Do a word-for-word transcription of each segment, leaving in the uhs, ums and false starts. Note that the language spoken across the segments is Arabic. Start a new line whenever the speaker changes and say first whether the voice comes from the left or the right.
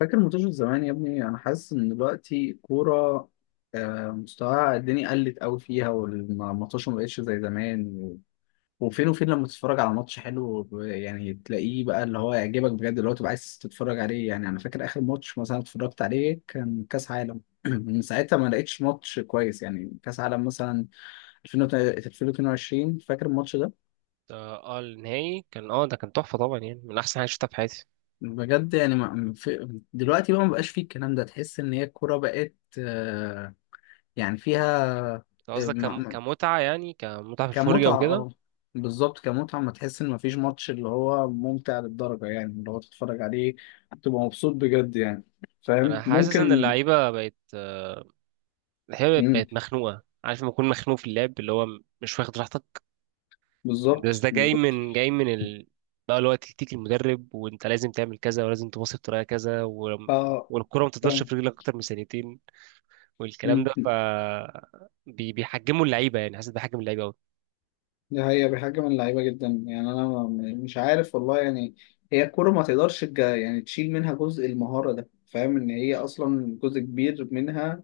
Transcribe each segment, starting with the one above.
left: فاكر منتشر زمان يا ابني. انا حاسس ان دلوقتي الكوره آه، مستواها الدنيا قلت قوي فيها، والماتش ما بقتش زي زمان و- وفين وفين لما تتفرج على ماتش حلو ب- يعني تلاقيه بقى اللي هو يعجبك بجد، اللي هو تبقى عايز تتفرج عليه. يعني انا فاكر اخر ماتش مثلا اتفرجت عليه كان كاس عالم من ساعتها ما لقيتش ماتش كويس. يعني كاس عالم مثلا ألفين واتنين وعشرين، فاكر الماتش ده.
right: اه آه، النهائي كان اه ده كان تحفة طبعا، يعني من أحسن حاجة شفتها في حياتي.
left: بجد يعني ما في دلوقتي، بقى ما بقاش فيه الكلام ده. تحس ان هي الكوره بقت آه، يعني فيها
right: أنت قصدك
left: م-
right: كم-
left: م-
right: كمتعة، يعني كمتعة في الفرجة
left: كمتعة،
right: وكده.
left: اه، بالظبط كمتعة. ما تحس ان مفيش ماتش اللي هو ممتع للدرجة، يعني اللي هو تتفرج عليه تبقى مبسوط بجد يعني.
right: أنا
left: فاهم؟
right: حاسس إن
left: ممكن.
right: اللعيبة بقت، آه، اللعيبة
left: مم.
right: بقت مخنوقة، عارف لما تكون مخنوق في اللعب اللي هو مش واخد راحتك. بس
left: بالظبط
right: ده جاي
left: بالظبط.
right: من جاي من ال... بقى اللي هو تكتيك المدرب، وأنت لازم تعمل كذا ولازم تباصي بطريقة كذا، و...
left: اه.
right: والكرة ما تقدرش
left: فاهم.
right: في رجلك أكتر من ثانيتين، والكلام
left: مم.
right: ده ف بي... بيحجموا اللعيبة، يعني حاسس بيحجم اللعيبة.
left: دي حقيقة بحاجة من اللعيبة جدا. يعني أنا م- مش عارف والله يعني. هي الكورة ما تقدرش تج- يعني تشيل منها جزء المهارة ده، فاهم؟ إن هي أصلا جزء كبير منها،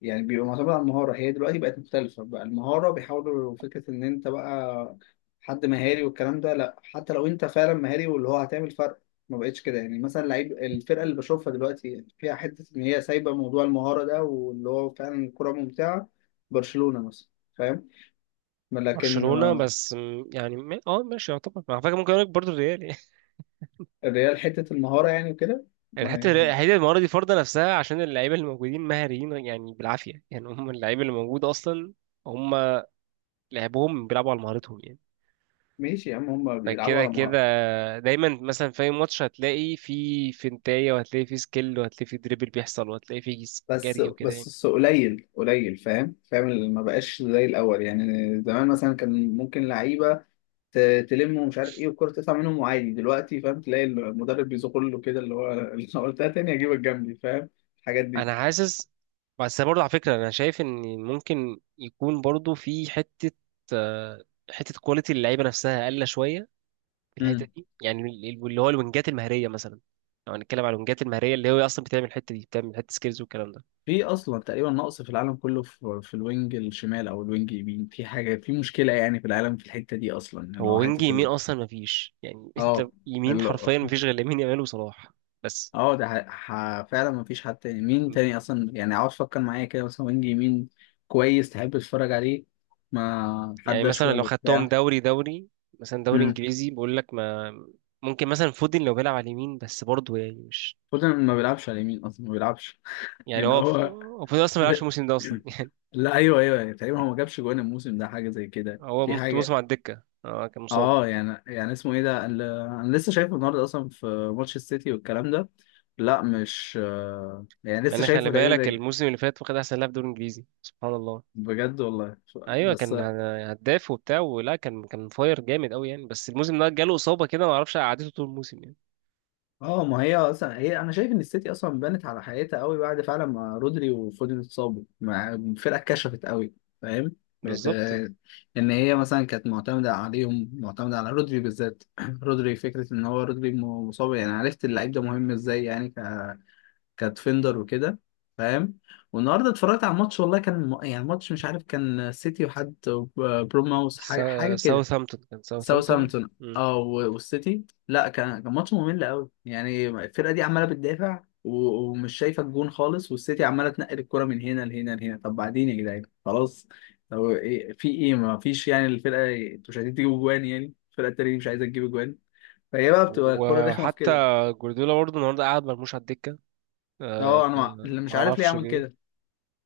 left: يعني بيبقى معتمد على المهارة. هي دلوقتي بقت مختلفة، بقى المهارة بيحاولوا فكرة إن أنت بقى حد مهاري والكلام ده، لأ، حتى لو أنت فعلا مهاري واللي هو هتعمل فرق ما بقتش كده. يعني مثلا لعيب الفرقة اللي بشوفها دلوقتي فيها حتة إن هي سايبة موضوع المهارة ده، واللي هو فعلا الكورة ممتعة. برشلونة مثلا. فاهم؟ لكن
right: برشلونة بس م- يعني ما- اه ماشي، يعتبر على فكرة، ممكن اقول لك برضه الريال يعني.
left: الريال حتة المهارة يعني وكده. ما
right: الحتة الريال-
left: هي-
right: الحتة المرة دي فرضة نفسها عشان اللعيبة اللي موجودين مهاريين يعني، بالعافية يعني هم اللعيبة اللي موجودة أصلا. هم لعبهم بيلعبوا على مهارتهم يعني.
left: ماشي يا عم، هما بيلعبوا
right: فكده
left: على
right: كده
left: مهارة.
right: دايما مثلا في أي ماتش هتلاقي في فنتاية، وهتلاقي في سكيل، وهتلاقي في دريبل بيحصل، وهتلاقي في
left: بس
right: جري وكده
left: بس
right: يعني.
left: الس- قليل قليل، فاهم؟ فاهم، اللي ما بقاش زي الأول يعني. زمان مثلا كان ممكن لعيبة ت- تلم ومش عارف ايه، والكرة تطلع منهم وعادي. دلوقتي فاهم تلاقي المدرب بيزق له كده، اللي هو اللي أنا قلتها، تاني أجيبك جنبي، فاهم؟ الحاجات دي.
right: أنا حاسس، بس برضه على فكرة أنا شايف إن ممكن يكون برضه في حتة، آه، حتة كواليتي اللعيبة نفسها أقل شوية في الحته
left: امم
right: دي، يعني ال- ال- اللي هو الوينجات المهريه مثلا. لو هنتكلم على الوينجات المهريه اللي هو اصلا بتعمل الحته دي، بتعمل حته سكيلز والكلام ده.
left: في اصلا تقريبا نقص في العالم كله، في, في الوينج الشمال او الوينج اليمين، في حاجه، في مشكله يعني في العالم في الحته دي اصلا، اللي
right: هو
left: هو
right: وينج
left: حته
right: يمين
left: ال...
right: اصلا ما فيش يعني، انت
left: اه.
right: يمين حرفيا ما فيش غير لامين يامال وصلاح بس.
left: اه، ده ح... ح... فعلا مفيش حد تاني. مين تاني اصلا يعني؟ عاوز فكر معايا كده، مثلا وينج يمين كويس تحب تتفرج عليه. ما
right: يعني
left: حد
right: مثلا لو
left: اشول
right: خدتهم
left: وبتاع.
right: دوري دوري، مثلا دوري
left: امم
right: انجليزي بقول لك، ما ممكن مثلا فودن لو بيلعب على اليمين، بس برضه يعني مش
left: فودن ما بيلعبش على اليمين اصلا، ما بيلعبش
right: يعني
left: يعني
right: هو،
left: هو.
right: هو فودن اصلا ما بيلعبش
left: لا,
right: الموسم ده اصلا يعني.
left: لا ايوه ايوه، يعني تقريبا هو ما جابش جوان الموسم ده حاجه زي كده،
right: هو
left: في
right: مت- موسم على
left: حاجه.
right: الدكه، اه كان مصاب.
left: اه يعني يعني اسمه ايه ده ال- انا لسه شايفه النهارده اصلا في ماتش السيتي والكلام ده. لا مش آه، يعني
right: مع
left: لسه
right: ان احنا اللي
left: شايفه تقريبا
right: بالك
left: ده-
right: الموسم اللي فات واخد احسن لاعب دوري انجليزي سبحان الله.
left: بجد والله.
right: ايوه
left: بس
right: كان هداف وبتاع ولا، كان كان فاير جامد قوي يعني، بس الموسم ده جاله اصابه كده ما اعرفش قعدته طول الموسم يعني.
left: اه. ما هي اصلا هي انا شايف ان السيتي اصلا بنت على حقيقتها قوي. بعد فعلا ما رودري وفودن اتصابوا، مع الفرقه اتكشفت قوي، فاهم؟ بقت
right: بالظبط.
left: آه، ان هي مثلا كانت معتمده عليهم، معتمده على رودري بالذات. رودري فكره ان هو رودري م- مصاب، يعني عرفت اللعيب ده مهم ازاي يعني، ك... كديفندر وكده، فاهم؟ والنهارده اتفرجت على الماتش والله، كان م- يعني ماتش مش عارف، كان سيتي وحد ب- بروماوس، حاجه حاجه
right: سا-
left: كده.
right: ساوثهامبتون، كان ساوثهامبتون.
left: ساوثهامبتون.
right: مم.
left: اه، و- والسيتي، لا كان كان ماتش ممل قوي. يعني الفرقه دي عماله بتدافع و- ومش شايفه الجون خالص، والسيتي عماله تنقل الكره من هنا لهنا لهنا. طب بعدين يا جدعان، خلاص. طب إيه، في ايه؟ ما فيش يعني. الفرقه انتوا مش عايزين تجيبوا جوان، يعني الفرقه التانيه دي مش عايزه تجيب جوان، فهي بقى بتبقى الكره رخمه في
right: وحتى
left: كده.
right: جوارديولا برضه النهارده قعد مرموش على الدكه، أه.
left: اه، انا مع- اللي مش
right: ما
left: عارف ليه
right: اعرفش
left: عمل كده.
right: ليه.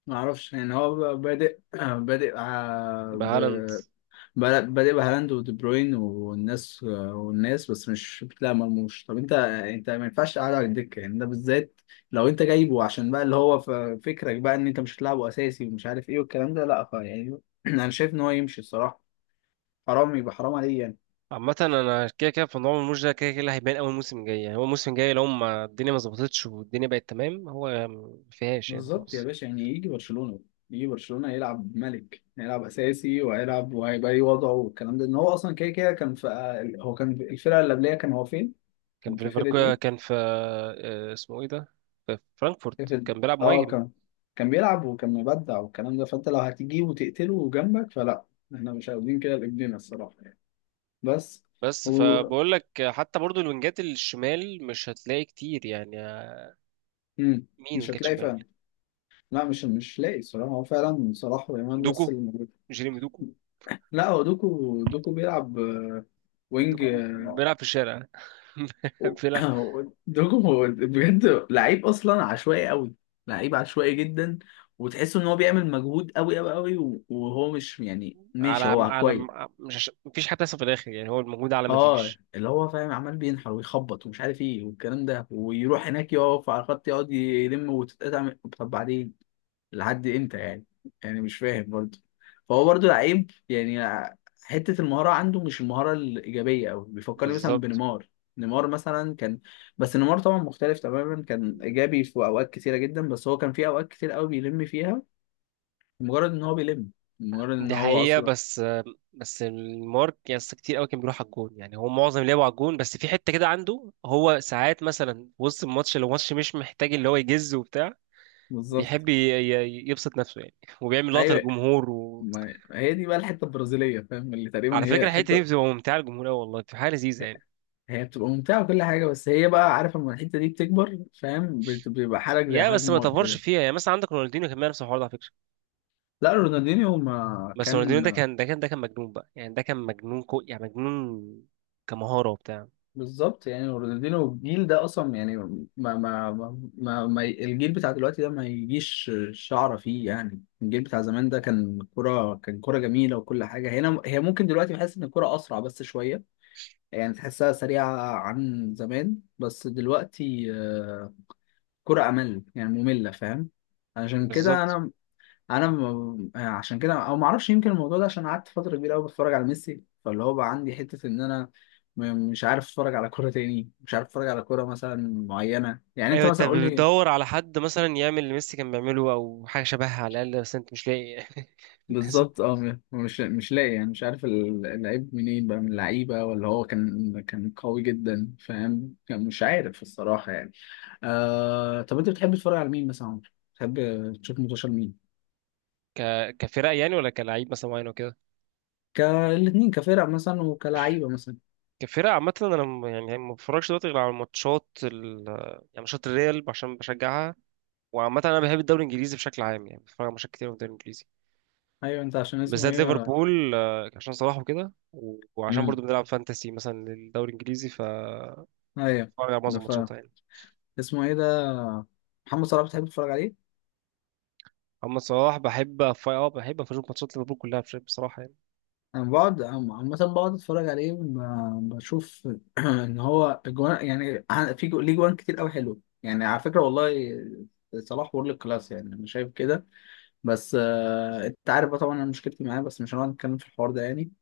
left: ما اعرفش يعني، هو بقى بادئ آه، بادئ آه، ب...
right: بهالاند.
left: بادئ بادئ بهالاند ودي بروين والناس والناس، بس مش بتلاقي مرموش. طب انت انت ما ينفعش تقعده على الدكه يعني ده بالذات. لو انت جايبه عشان بقى اللي هو ف- فكرك بقى ان انت مش هتلعبه اساسي ومش عارف ايه والكلام ده، لا ف- يعني انا شايف ان هو يمشي الصراحه، حرام يبقى، حرام عليه يعني.
right: عامة انا كده كده في موضوع مرموش ده، كده كده اللي هيبان اول موسم جاي، يعني هو الموسم الجاي لو ما الدنيا ما ظبطتش والدنيا بقت تمام هو ما فيهاش يعني
left: بالظبط يا
right: خلاص.
left: باشا، يعني يجي برشلونه، يجي برشلونه يلعب ملك، هيلعب اساسي وهيلعب وهيبقى ليه وضعه والكلام ده. ان هو اصلا كده كده كان في، هو كان في الفرقه اللي قبليه كان هو فين؟
right: كان
left: كان
right: في
left: في فرقه
right: ليفربول،
left: ايه؟
right: كان في، آه، اسمه ايه ده، في فرانكفورت
left: قفل.
right: كان بيلعب
left: اه
right: مهاجم.
left: كان كان بيلعب وكان مبدع والكلام ده، فانت لو هتجيبه وتقتله جنبك، فلا، احنا مش عاوزين كده لابننا الصراحه يعني. بس
right: بس
left: و...
right: فبقول لك حتى برضو الوينجات الشمال مش هتلاقي كتير يعني.
left: مم.
right: مين
left: مش
right: وينجات
left: هتلاقي
right: شمال؟
left: فعلا. لا مش مش لاقي الصراحه. هو فعلا صلاح ويامال بس
right: دوكو،
left: اللي موجود.
right: جيريمي دوكو.
left: لا هو دوكو، دوكو بيلعب آه، وينج
right: دوكو
left: آه،
right: بيلعب في الشارع،
left: و-
right: بيلعب
left: دوكو هو بجد لعيب اصلا عشوائي قوي، لعيب عشوائي جدا. وتحس ان هو بيعمل مجهود قوي قوي قوي، وهو مش يعني
right: على
left: ماشي، هو
right: على،
left: كويس.
right: مش عش- مفيش حد لسه في الاخر يعني، هو الموجود على
left: اه
right: مفيش.
left: اللي هو فاهم، عمال بينحر ويخبط ومش عارف ايه والكلام ده، ويروح هناك يقف على الخط يقعد يلم وتتقطع من- طب بعدين، لحد امتى يعني؟ يعني مش فاهم برضه. فهو برضه لعيب يعني، حتة المهارة عنده مش المهارة الإيجابية أوي. بيفكرني مثلا
right: بالظبط.
left: بنيمار. نيمار مثلا كان، بس نيمار طبعا مختلف تماما، كان إيجابي في أوقات كتيرة جدا، بس هو كان في أوقات كتير أوي بيلم فيها، مجرد إن هو بيلم، مجرد إن
right: دي
left: هو
right: حقيقة،
left: أصلا.
right: بس بس المارك يعني كتير قوي كان بيروح على الجون، يعني هو معظم لعبه على الجون، بس في حتة كده عنده هو ساعات مثلا في وسط الماتش لو الماتش مش محتاج اللي هو يجز وبتاع،
left: بالظبط.
right: بيحب ي- ي- يبسط نفسه يعني، وبيعمل لقطة
left: أيوه.
right: للجمهور. و...
left: ما هي دي بقى الحته البرازيليه، فاهم؟ اللي تقريبا
right: على فكره
left: هي
right: الحته دي
left: حته.
right: بتبقى ممتعه للجمهور قوي والله، بتبقى حاجه لذيذه يعني.
left: هي بتبقى ممتعه وكل حاجه، بس هي بقى عارف لما الحته دي بتكبر، فاهم؟ بت- بيبقى حالك زي
right: يا
left: حال
right: بس ما
left: نيمار
right: تفرش
left: كده.
right: فيها يعني، مثلا عندك رونالدينيو كان بيعمل نفس الحوار ده على فكره.
left: لا رونالدينيو ما
right: بس رونالدينيو ده
left: كان.
right: كان ده كان ده كان مجنون بقى يعني، ده كان مجنون، كو يعني مجنون كمهاره وبتاع.
left: بالظبط، يعني رونالدينيو الجيل ده اصلا، يعني ما ما ما, ما, ما الجيل بتاع دلوقتي ده ما يجيش شعره فيه يعني. الجيل بتاع زمان ده كان كرة، كان كرة جميله وكل حاجه. هنا هي ممكن دلوقتي بحس ان الكرة اسرع بس شويه، يعني تحسها سريعه عن زمان، بس دلوقتي كرة أمل يعني مملة، فاهم؟ عشان كده
right: بالظبط.
left: أنا، أنا م- يعني عشان كده أو معرفش، يمكن الموضوع ده عشان قعدت فترة كبيرة أوي بتفرج على ميسي، فاللي هو بقى عندي حتة إن أنا م- مش عارف أتفرج على كرة تاني، مش عارف أتفرج على كرة مثلا معينة. يعني أنت
right: ايوه انت
left: مثلا قول لي.
right: بتدور على حد مثلا يعمل اللي ميسي كان بيعمله او حاجه شبهها على الاقل، بس انت مش لاقي. للأسف.
left: بالظبط أه، م- مش مش لاقي يعني، مش عارف ال- اللعيب منين بقى، من اللعيبة ولا هو كان، كان قوي جدا فاهم، كان مش عارف الصراحة يعني. آه، طب أنت بتحب تتفرج على مين مثلا يا عمر؟ بتحب تشوف منتشر مين؟
right: ك كفرق يعني، ولا كلاعب مثلا معين وكده؟
left: كالاثنين، كفرق مثلا وكلعيبه مثلا.
right: كفرق عامه انا م- يعني ما بتفرجش دلوقتي غير على ماتشات ال... يعني ماتشات الريال عشان بشجعها. وعامة أنا بحب الدوري الإنجليزي بشكل عام يعني، بتفرج على ماتشات كتير من الدوري الإنجليزي،
left: ايوه انت عشان اسمه
right: بالذات
left: ايه.
right: ليفربول، آه، عشان صلاح وكده، و- وعشان
left: امم.
right: برضو بنلعب فانتسي مثلا للدوري الإنجليزي، فبتفرج
left: ايوه.
right: على
left: ده
right: معظم
left: ف،
right: ماتشاتها يعني.
left: اسمه ايه ده، محمد صلاح، بتحب تتفرج عليه.
right: أما صلاح بحب أف- اه بحب أشوف ماتشات ليفربول كلها بش- بصراحة يعني.
left: انا بقعد عم- عامه بقعد اتفرج عليه، ب- بشوف ان هو اجوان يعني، ع- في جو- ليه جوان كتير قوي حلو يعني على فكره والله. صلاح وورلد كلاس يعني، انا شايف كده. بس آه، انت عارف بقى طبعا انا مشكلتي معاه، بس مش هنقعد نتكلم في الحوار ده يعني.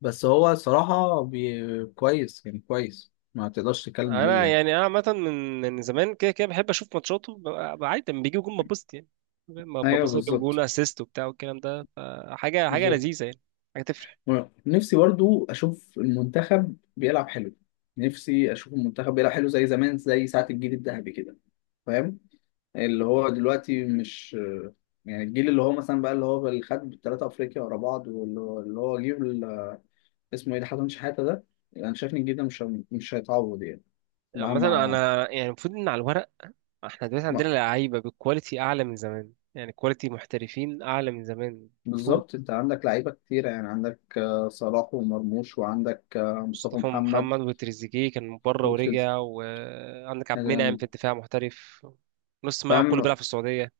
left: بس هو صراحه بي... كويس يعني، كويس ما تقدرش تتكلم عليه
right: أنا
left: يعني.
right: يعني، أنا عامة من من زمان كده كده بحب أشوف ماتشاته، ببقى عادي لما بيجيب جون ببسط يعني، لما
left: ايوه
right: ببسط جاب جون
left: بالظبط.
right: أسيست وبتاع والكلام ده، فحاجة حاجة
left: بالظبط.
right: لذيذة يعني، حاجة تفرح.
left: نفسي برضو اشوف المنتخب بيلعب حلو، نفسي اشوف المنتخب بيلعب حلو زي زمان، زي ساعة الجيل الذهبي كده، فاهم؟ اللي هو دلوقتي مش، يعني الجيل اللي هو مثلا بقى، اللي هو اللي خد ثلاثة افريقيا ورا بعض، واللي هو اللي هو جيل ال- اسمه ايه ده، حسن شحاتة ده. انا شايف ان الجيل ده مش مش هيتعوض يعني. مع
right: مثلا
left: مع
right: أنا يعني المفروض إن على الورق احنا دلوقتي عندنا
left: مع-
right: لعيبه بالكواليتي اعلى من زمان يعني، كواليتي محترفين اعلى من زمان المفروض.
left: بالظبط. انت عندك لعيبة كتيرة يعني، عندك آه، صلاح ومرموش، وعندك آه، مصطفى
right: مصطفى
left: محمد
right: محمد وتريزيجيه كان من بره
left: وتريز.
right: ورجع، وعندك عبد المنعم في الدفاع محترف، نص ملعب كله
left: فاهم؟
right: بيلعب في السعوديه،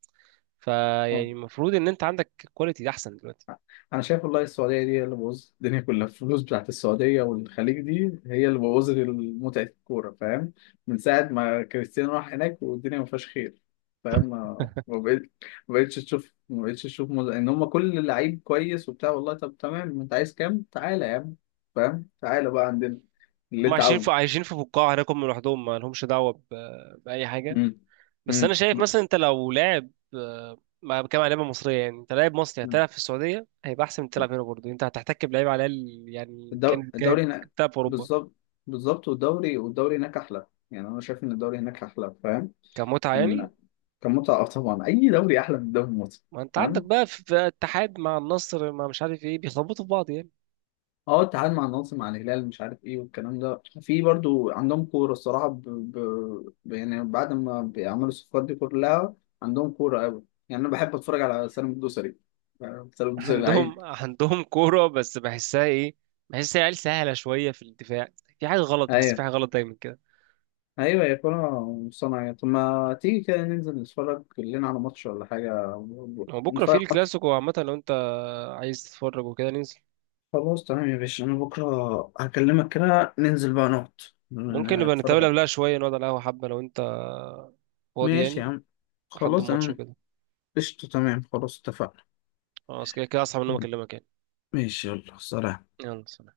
right: فيعني المفروض ان انت عندك كواليتي احسن دلوقتي.
left: انا شايف والله السعوديه دي هي اللي بوظت الدنيا كلها. الفلوس بتاعت السعوديه والخليج دي هي اللي بوظت متعه الكوره، فاهم؟ من ساعه ما كريستيانو راح هناك والدنيا ما فيهاش خير، فاهم؟ ما ما بقيت- ما بقتش تشوف، ما بقتش تشوف مز... ان هم كل لعيب كويس وبتاع والله طب تمام انت عايز كام، تعالى يا عم، فاهم؟ تعالى بقى عندنا اللي
right: هم
left: انت
right: عايشين في،
left: عاوزه.
right: عايشين في بقاع هناك هم لوحدهم ما لهمش دعوه ب... باي حاجه.
left: امم.
right: بس
left: امم.
right: انا شايف مثلا انت لو لاعب، آه، ما بتكلم على لعيبه مصريه يعني، انت لاعب مصري هتلعب في السعوديه هيبقى احسن من تلعب هنا، برضه انت هتحتك بلعيب على الاقل يعني،
left: الدو-
right: كان كان
left: الدوري هناك.
right: بتلعب في اوروبا.
left: بالظبط. بالظبط، والدوري والدوري هناك احلى يعني، انا شايف ان الدوري هناك احلى. فاهم؟
right: كمتعه يعني.
left: كان متعة. آه طبعا، أي دوري أحلى من الدوري المصري.
right: ما انت عندك
left: فاهم؟
right: بقى في في اتحاد مع النصر مع مش عارف ايه، بيخبطوا في بعض يعني.
left: اه التعادل مع النصر مع الهلال مش عارف ايه والكلام ده، في برضو عندهم كورة الصراحة ب... ب... ب- يعني بعد ما بيعملوا الصفقات دي كلها عندهم كورة أوي. يعني أنا بحب أتفرج على سالم الدوسري، آه، سالم الدوسري لعيب.
right: عندهم عندهم كوره بس بحسها ايه، بحس العيال سهله شويه في الدفاع، في حاجه غلط، بحس في
left: أيوه.
right: حاجه غلط دايما كده.
left: أيوه هي كورة صناعية. طب ما تيجي كده ننزل نتفرج لنا على ماتش ولا حاجة،
right: هو بكره
left: نتفرج
right: في
left: على ماتش.
right: الكلاسيكو عامه لو انت عايز تتفرج وكده ننزل.
left: خلاص تمام يا باشا، أنا بكرة هكلمك كده، ننزل بقى نقعد
right: ممكن نبقى نتقابل
left: نتفرج.
right: قبلها شوية، نقعد على القهوة حبة لو انت فاضي
left: ماشي يا
right: يعني،
left: عم.
right: لحد
left: خلاص
right: الماتش
left: انا
right: وكده.
left: قشطة، تمام، خلاص اتفقنا.
right: خلاص كده كده اصحى من النوم اكلمك يعني.
left: ماشي، يلا سلام.
right: يلا سلام.